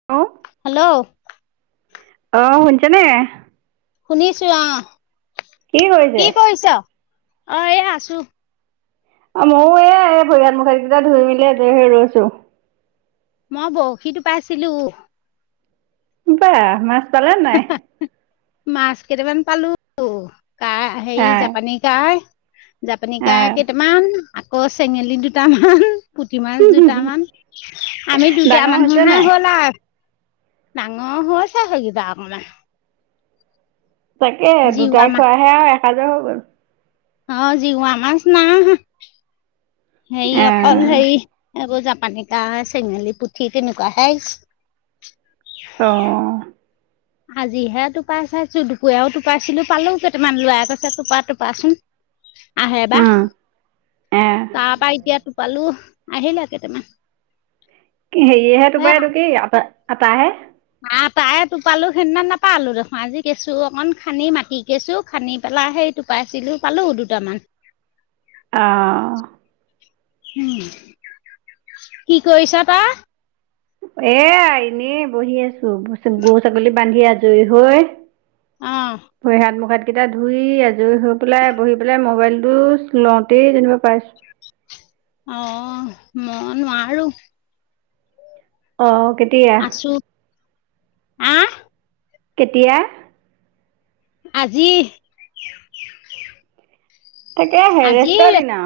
[unintelligible] Hello. অ', শুনিছা নে? শুনিছো আহ, কি কৰিছ? অ', এইয়া আছো। অ', ময়ো এ এই ভৰি, হাত মুখ [unintelligible] কেইটা ধুই মেলি আজৰি হৈ ৰৈছো। মই বৰশী তোপাইছিলো। বাহ, মাছ পালে নাই? মাছ কেইটামান পালো, কা হেৰি নাই। জাপানী কাহ। জাপানি কাই আহ কেইটামান আকৌ চেঙেলী দুটামান। পুঠি মাছ দুটামান, আমি দুটা ডাঙৰ হৈছে মানুহহে নাই? হ'ল আৰু। ডাঙৰ হৈছে, সেইকেইটা অকমান। তাকে জিওৱা দুটাই মাছ খোৱাহে আৰু এসাজৰ হৈ গ'ল। অ', জিওৱা মাছ না আহা, হেই অকল আহ হেৰি এইবোৰ জাপানী কাহ, চেঙেলী পুঠি তেনেকুৱাহে আহিছে। অ'। আজিহে টোপাই চাইছো, দুপৰীয়াও টোপাইছিলো পালো কেইটামান, ল'ৰাই কৈছে টোপা টোপাচোন। [inaudible] আহে বা। উম আহ তাৰ পৰা এতিয়া টোপালো আহিলে কেইটামান। হেৰিয়হে তোপাৰ এইটো কি, আটা আটাহে। আটায়ে টোপালো সেইদিনা নাপালো দেখোন, আজি কেঁচু অকন খান্দি, মাটি কেঁচু খান্দি পেলাই সেই টোপাইছিলো পালো দুটামান। অহ। উম, কি কৰিছ তই? এইয়া এনেই বহি আছো, গৰু ছাগলী বান্ধি আজৰি হৈ। অহ। ভৰি হাত, মুখ হাত কেইটা ধুই আজৰি হৈ পেলাই বহি পেলাই মবাইলটো লওঁ তেই যেনিবা পাইছো অহ, মই নোৱাৰো। অ'। আছো, আহ। কেতিয়া? আজি। তাকেহে, আজি ৰেষ্টৰ দিনা।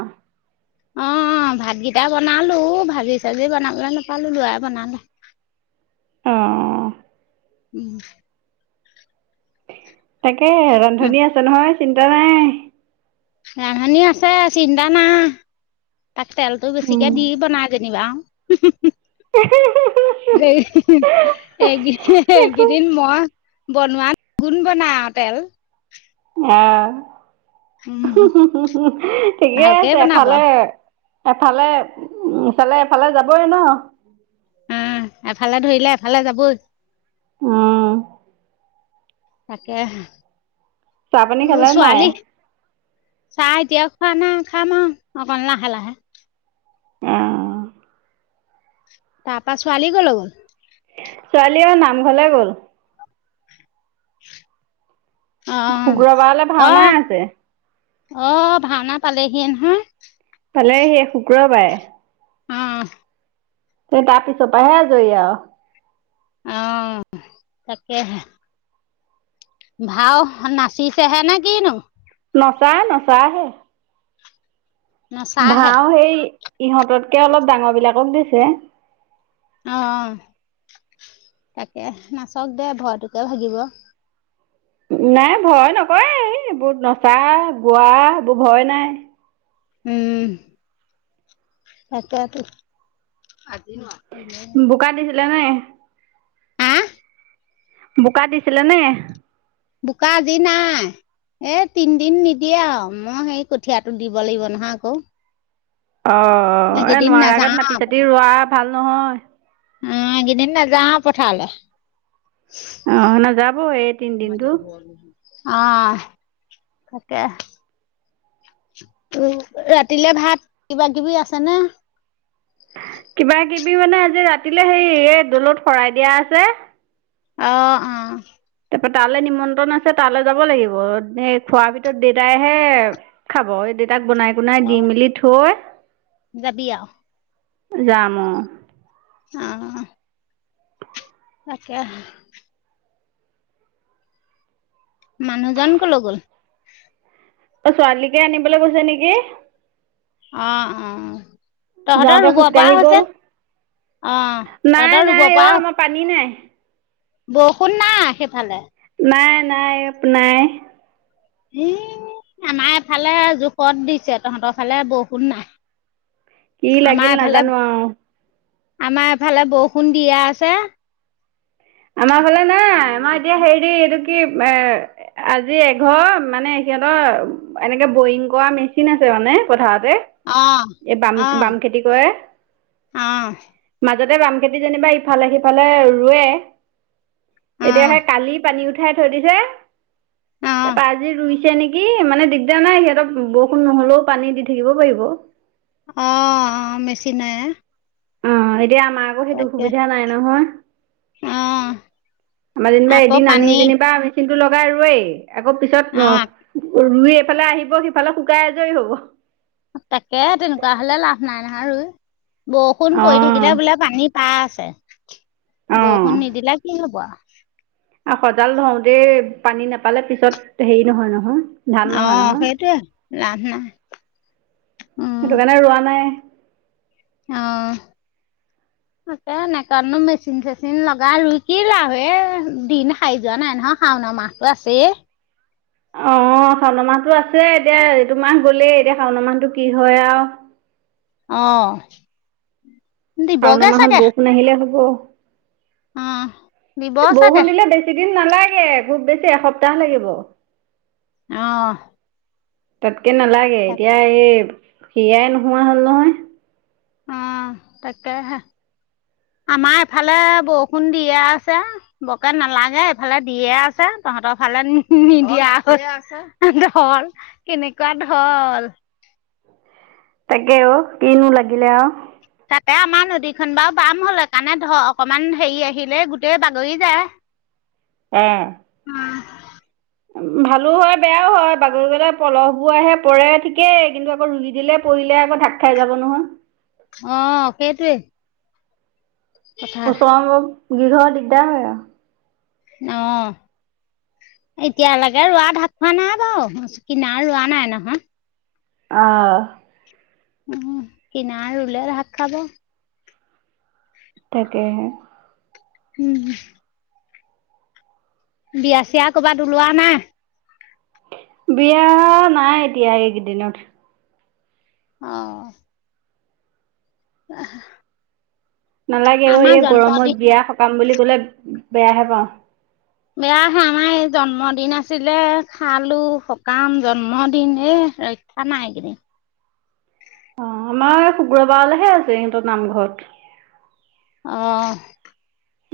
অ', ভাতকেইটা বনালোঁ, ভাজি চাজি বনাবলৈ নাপালোঁ, লৰাই বনালে। অঁ। উম। তাকেহে, ৰান্ধনী আছে নহয় চিন্তা নাই। ৰান্ধনি আছে, চিন্তা নাই। তাক তেলটো বেছিকে দি বনাই। যেনিবা আউ। উ হু হু। দেই, এই একো এইকেইদিন মই বনোৱাত দুগুণ বনাই আৰু তেল। উম আহ, উম ঠিকে ভালকে আছে বনাব এফালে এফালে এফালে এফালে যাবই ন। [inaudible] উম, এফালে ধৰিলে এফালে যাবই। উম। তাকেহে, চাহ পানী উহ খালে নাই ছোৱালী অঁ চাহ এতিয়া খোৱা নাই, খাম আৰু অকণ লাহে লাহে। উম উম। তাপা ছোৱালী কলৈ গ'ল? ছোৱালীয়ে নামঘৰলে গ'ল। অ, শুক্ৰবাৰলৈ অ ভাওনা আছে আহ ভাওনা পালেহিয়ে নহয়। পালেহিয়ে, শুক্ৰবাৰে। অ। এ তাৰ পিছৰ পৰাহে আজৰি আও। অ তাকেহে। ভাও নাচিছেহে নে কিনো? নচা নচাহে। নচাহে ভাও সেই ইহঁততকে অলপ ডাঙৰ বিলাকক দিছে। অ তাকেহ, নাচক দে ভয়টোকে ভাগিব। নাই ভয় নকৰে, এইবোৰ নচা গোৱা এইবোৰ ভয় নাই। উম তাকেটো। বোকা দিছিলে নে? আহ বোকা দিছিলে নে? বোকা আজি নাই। এ তিনদিন নিদিয়ে আৰু, মই সেই কঠীয়াটো দিব লাগিব নহয় আকৌ। অঁ অ এই এইকেইদিন নোৱাৰা আগত নাযাওঁ মাটি চাটি ৰোৱা ভাল নহয়। অ কেইদিন নাযাওঁ পথাৰলে। অ নাযাবই এই, তিনদিনটো অহ তাকে। ৰাতিলে ভাত কিবা কিবি আছে নে? কিবাকিবি মানে আজি ৰাতিলে হেৰি এই দলত শৰাই দিয়া আছে। অ অ। তাৰপৰা তালৈ নিমন্ত্ৰণ আছে তালৈ যাব লাগিব খোৱাৰ ভিতৰত দেউতাইহে। খাব এই দেতাক বনাই কুনাই দি অ' মেলি থৈ। যাবি আও। যাম অ। উম। তাকে হে। মানুহজন ক'লৈ গ'ল? অ', ছোৱালীকে আনিবলৈ গৈছে নেকি! অ', অ'। তহঁতৰ যাওঁতে ৰুব পৰা খোজকাঢ়ি গ'ল হৈছে, অ', নাই তহঁতৰ ৰুব নাই অ' পৰা আমাৰ পানী নাই। বৰষুণ নাই সেইফালে? নাই নাই আপ নাই। ই আমাৰ এফালে জোখত দিছে। তহঁতৰ ফালে বৰষূণ নাই। কি আমাৰ লাগিল এফালে, নাজানো আৰু আমাৰ এফালে বৰষুণ দিয়ে আছে। আমাৰ ফালে নাই, আমাৰ এতিয়া হেৰি এইটো কি এ আজি এঘৰ মানে সিহঁতৰ এনেকে বৰিং কৰা মেচিন আছে মানে পথাৰতে। অ', এই বাম অ'। বাম খেতি কৰে। অ', মাজতে বাম খেতি যেনিবা ইফালে সিফালে ৰুৱে। অ', এতিয়া অ', সেই কালি পানী উঠাই থৈ দিছে। অ', তাৰপা আজি ৰুইছে নেকি? মানে দিগদাৰ নাই সিহঁতক বৰষুণ নহ'লেও পানী দি থাকিব পাৰিব। অ', মেচিনে। অ', এতিয়া আমাৰ আকৌ সেইটোসুবিধা নাই নহয়। অ', আমাৰ যেনিবা আকৌ এদিন পানী আনি যেনিবা আমি মেচিনটো লগাই ৰুৱেই, আকৌ অ', পিছত ৰুই এইফালে আহিব সিফালে শুকাই আজৰি হ'ব। তাকে তেনেকুৱা হ'লে লাভ নাই নহয় ৰুই। বৰষুণ পৰি থাকিলে বোলে পানী পাই আছে। অ বৰষুণ নিদিলে কি হ'ব আও। আও সজাল ধওতেই পানী নাপালে পিছত হেৰি নহয়, নহয়। ধান নহয় অ', নহয় সেইটোয়ে লভ নাই। উম, সেইটো কাৰণে ৰোৱা নাই। অ'। [inaudible] তাকে এনেকেনো মেচিন-চেচিন লগাই ৰুই কি লাভ এই দিন শাৰী যোৱা নাই নহয় শাওনৰ মাহ টো আছেই। অ', শাওনৰ মাহটো আছে এতিয়া এইটো মাহ গ'লেই এতিয়া শাওনৰ মাহটো কি হয় আও। অ'। শাওণৰ দিবগে মাহত চাগে। বৰষুণ আহিলে হ'ব, অ', দিব এ চাগে বৰষুণ দিলে বেছি বেছি দিন নালাগে খুব বেছি এসপ্তাহ লাগিব। অ'। তাতকে নালাগে, এতিয়া এই সিয়াই নোহোৱা হ'ল নহয়। অ, তাকে হে আমাৰ এফালে বৰষুণ দিয়ে আছে। বকে নালাগে এইফালে দিয়ে আছে। তহঁতৰ ফালে নিদিয়া হ'ল। ঢল কেনেকুৱা ঢল। তাকে অ', কিনো লাগিলে আৰু। তাতে আমাৰ নদীখন বাৰু বাম হ'ল হেইকাৰণে ধ অকমান হেৰি আহিলেই গোটেই বাগৰি যায়। অ'। অ'। ভালো হয় বেয়াও হয়, বাগৰি গ'লে পলহবোৰ আহে পৰে ঠিকেই কিন্তু আকৌ ৰুই দিলে পৰিলে আকৌ ঢাক খাই যাব নহয়। অ সেইটোৱে কথা ওচৰৰ গৃহ‌ৰ দিগদাৰ হয় আৰু অ এতিয়ালৈকে ৰোৱা ভাত খোৱা নাই বাৰুচ কিনা ৰোৱা নাই নহয় অঁ উম কিনা ৰুলে আৰু ভাত খাব তাকেহে উম হু বিয়া চিয়া কবাত ওলোৱা নাই বিয়া নাই এতিয়া এইকেইদিনত অ অ নালাগে অ এই জন্মদিন গৰমত বিয়া সকাম বুলি ক'লে বেয়াহে পাওঁ বেয়া আহে আমাৰ এই জন্মদিন আছিলে খালো সকাম জন্মদিন এই ৰা খানা এইখিনি অ আমাৰ শুক্ৰবাৰলৈহে আছে সিহতৰ নামঘৰত অহ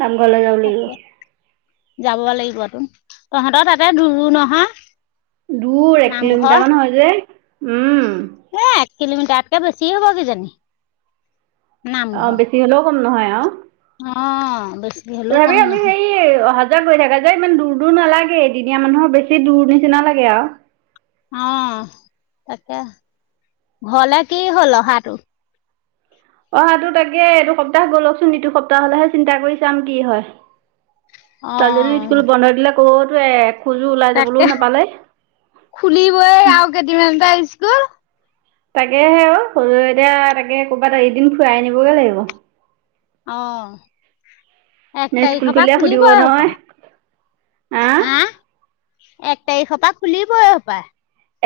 নামঘৰলৈ যাব লাগিব তাকে যাব লাগিবতো তহঁতৰ তাতে দূৰো নহয় দূৰ এক কিলোমিটাৰ নামঘৰ মান হয় যে উম এ এক কিলোমিটাৰটকে বেছি হব কিজানি অ নামঘৰ বেছি হলেও কম নহয় আৰু অ' বেছি হ'লেও তথাপি কম আমি নহয় সেই অহা যোৱা গৈ থাকে যে ইমান দূৰ দূৰ নালাগেদিনীয়া মানুহৰ বেছি দূৰ নিচিনা লাগে আৰু অ তাকে ঘৰলে কি হ'ল অহাটো অহাটো তাকে এইটো সপ্তাহ গৈ'লকচোন ইটো সপ্তাহ হলেহে চিন্তা কৰি চাম কি হয় ছোৱালীজনী স্কুল অ' বন্ধ দিলে কতো এ খোজো ওলাই তাকে যাবলৈও নাপালে খুলিবই আৰু কেইদিনমানটে স্কুল তাকেহে অ সৰু এতিয়া তাকে ক'ৰবাত এদিন ফুৰাই আনিবগে লাগিব অ এক নে স্কুল তাৰিখৰ পৰা খুলিলে সুধিব খুলিব‌ই নহয় সপায় আহ হা এক তাৰিখৰ পৰা খুলিবই সপায়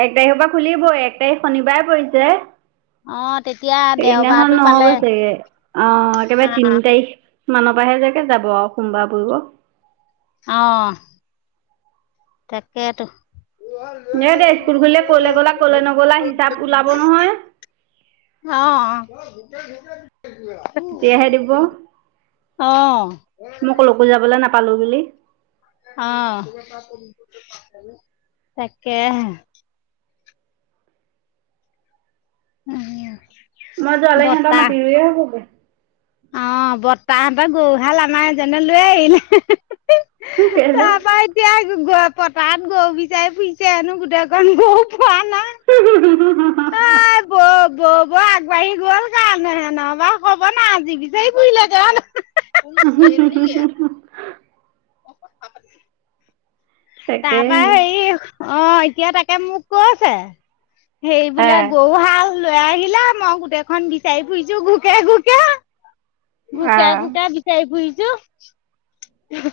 এক তাৰিখৰ পৰা খুলিবই এক তাৰিখ শনিবাৰ পৰিছে অ তেতিয়া দেওবাৰটো সেইদিনাখন নহ'ব পালে চাগে অ অ একেবাৰে তিন তাৰিখ মানপাহে চাগৈ যাব আৰু সোমবাৰ পৰিব অ তাকেতো এ দে স্কুল খুলীলে ক'লে গ'লা কলে নগলা হিচাপ ওলাব নহয় অ মোৰে মোকে দিছে কিবা এটা তেতিয়াহে দিব মই কলৈকো যাবলৈ নাপালো বুলি অ তাকেহে উহুম মই যোৱালৈকে সিহঁতৰ মাটি ৰুইৱে হব চাগে অ বত্তাহঁতৰ গৰুহাল আই এজনে লৈ আহিলে কেলে তাৰপা এতিয়া গ পথাৰত গৰু বিচাৰি ফুৰিছে হেনো গোটেইখন গৰু পোৱা নাই অই বৌ বৌ বৌ আগবাঢ়ি গ'ল কাৰণেহে নহবা ক'ব না আজি বিচাৰি ফোৰিলে উ হু হু হু হু হু অ কথা পাতি তাৰ তাকে পা হেৰি অ এতিয়া তাকে মোক কৈছে হেই বোলে হে গৰুহাল লৈ আহিলা মই গোটেইখন বিচাৰি ফুৰিছো ঘুকে ঘুকে আ ঘোকিয়াই ঘোকিয়াই বিচাৰি ফুৰিছোঁ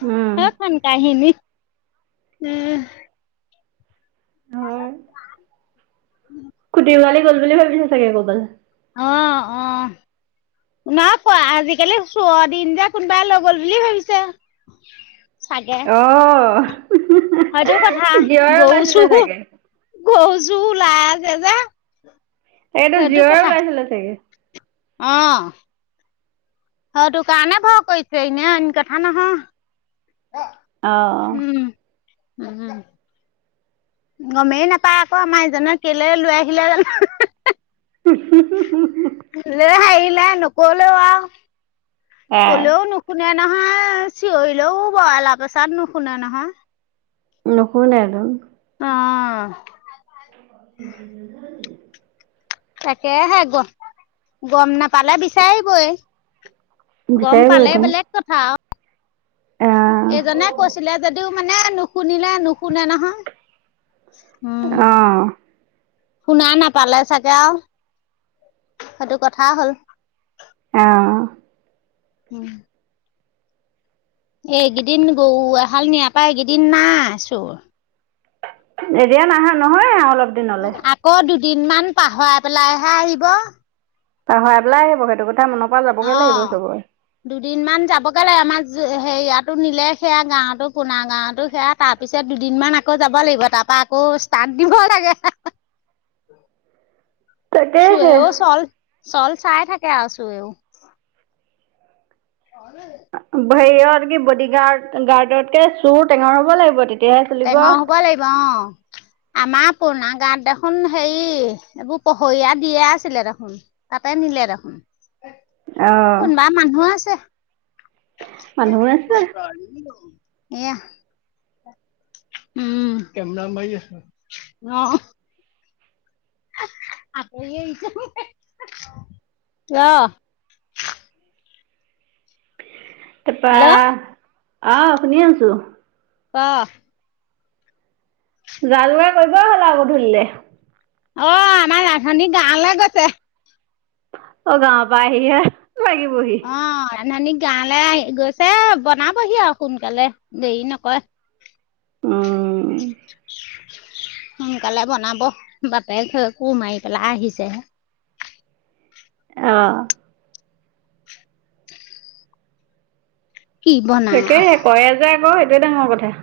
উম সেইখন কাহিনী উম হয় উম [unintelligible] গ'ল বুলি ভাবিছে চাগে ক'ৰবালে নাইপোৱা আজি-কালি চোৰৰ দিন যে কোনোবাই লৈ গ'ল বুলি ভাবিছে। [inaudible] অ হ সেইটো কথা গৰু চুৰ চাগে গৰু চুৰ ওলাই আছে যে। এইটো সেইটো জীয় কথা ওলাইছিলে চাগে। অ সেইটো কাৰণে ভয় কৰিছে এনে অইন কথা নহয়। অ উম উম গমেই নাপাই আকৌ আমাৰ এইজনে কেলে লৈ আহিলে জানো এহেহ হে হুহ হুহ লে হাঁহি ওলাই নকলেও আৰু এ কলেও নো শুনে নহয় চিঞৰিলেও বৰ এলা পেছাত নুশুনে নহয়। নুশুনেটোন অ' [unintelligible] তাকেহে গম গম নাপালে বিচাৰিবই। গম পালে বিচাৰিবইতোন বেলেগ কথা আও আহ এইজনে কৈছিলে যদিও মানে নুশুনিলে নুশুনে নহয় উ অ শুনা নাপালে চাগে আও সেইটো কথা হ'ল। এঅ উম এইকেইদিন গৰু এহাল নিয়াৰ পৰা এইকেইদিন নাই চুৰ। এতিয়া নাহা নহয় আৰু অলপ দিনলে আকৌ দুদিনমান পাহৰাই পেলাইহে আহিব। পাহৰাই পেলাই আহিব সেইটো কথা মনৰ পৰা যাবগৈ লাগিব অ চবৰে। দুদিনমান যাবগে লাগে আমাৰ হেৰিয়াতো নিলে সেয়া গাঁৱতো কোনা গাঁৱতো সেয়া তাৰ পিছত দুদিনমান আকৌ যাব লাগিব তাৰ পৰা আকৌ ষ্টাৰ্ট দিব লাগে হে হে চুৰেও তাকেহে চল চল চাই থাকে আৰু চুৰেও। [unintelligible] হেৰিয়ত কি বডি গাৰ্ড গাৰ্ডতকে চুৰ টেঙৰ হ'ব লাগিব তে টেঙৰ হ'ব লাগিব অ আমাৰ পুৰণা গাঁৱত দেখোন হেৰি এইবোৰ পহৰীয়া দিয়া আছিলে দেখোন তাতে নিলে দেখোন কোনোবা মানুহ আছে মানুহো আছে এয়া উম অ। আতৰি আহিছে ৰ তাপা হেল্ল' অঁহ শুনি আছোঁ। ক যা যোগাৰ কৰিবই হ'ল আৰু গধূলিলে। অ আমাৰ ৰান্ধনী গাঁৱলে গৈছে। অঁ গাঁৱৰ পৰা আহি হে লাগিবহি? অঁ ৰান্ধনী গাঁৱলৈ গৈছে বনাবহি আৰু সোনকালে দেৰি নকৰে। উম। সোনকালে বনাব বাপেক কোৰ মাৰি পেলাই আহিছে হে। অঁ। কি বনাই আৰু। তাকেহে কৰে যে আক সেইটোৱে ডাঙৰ কথা।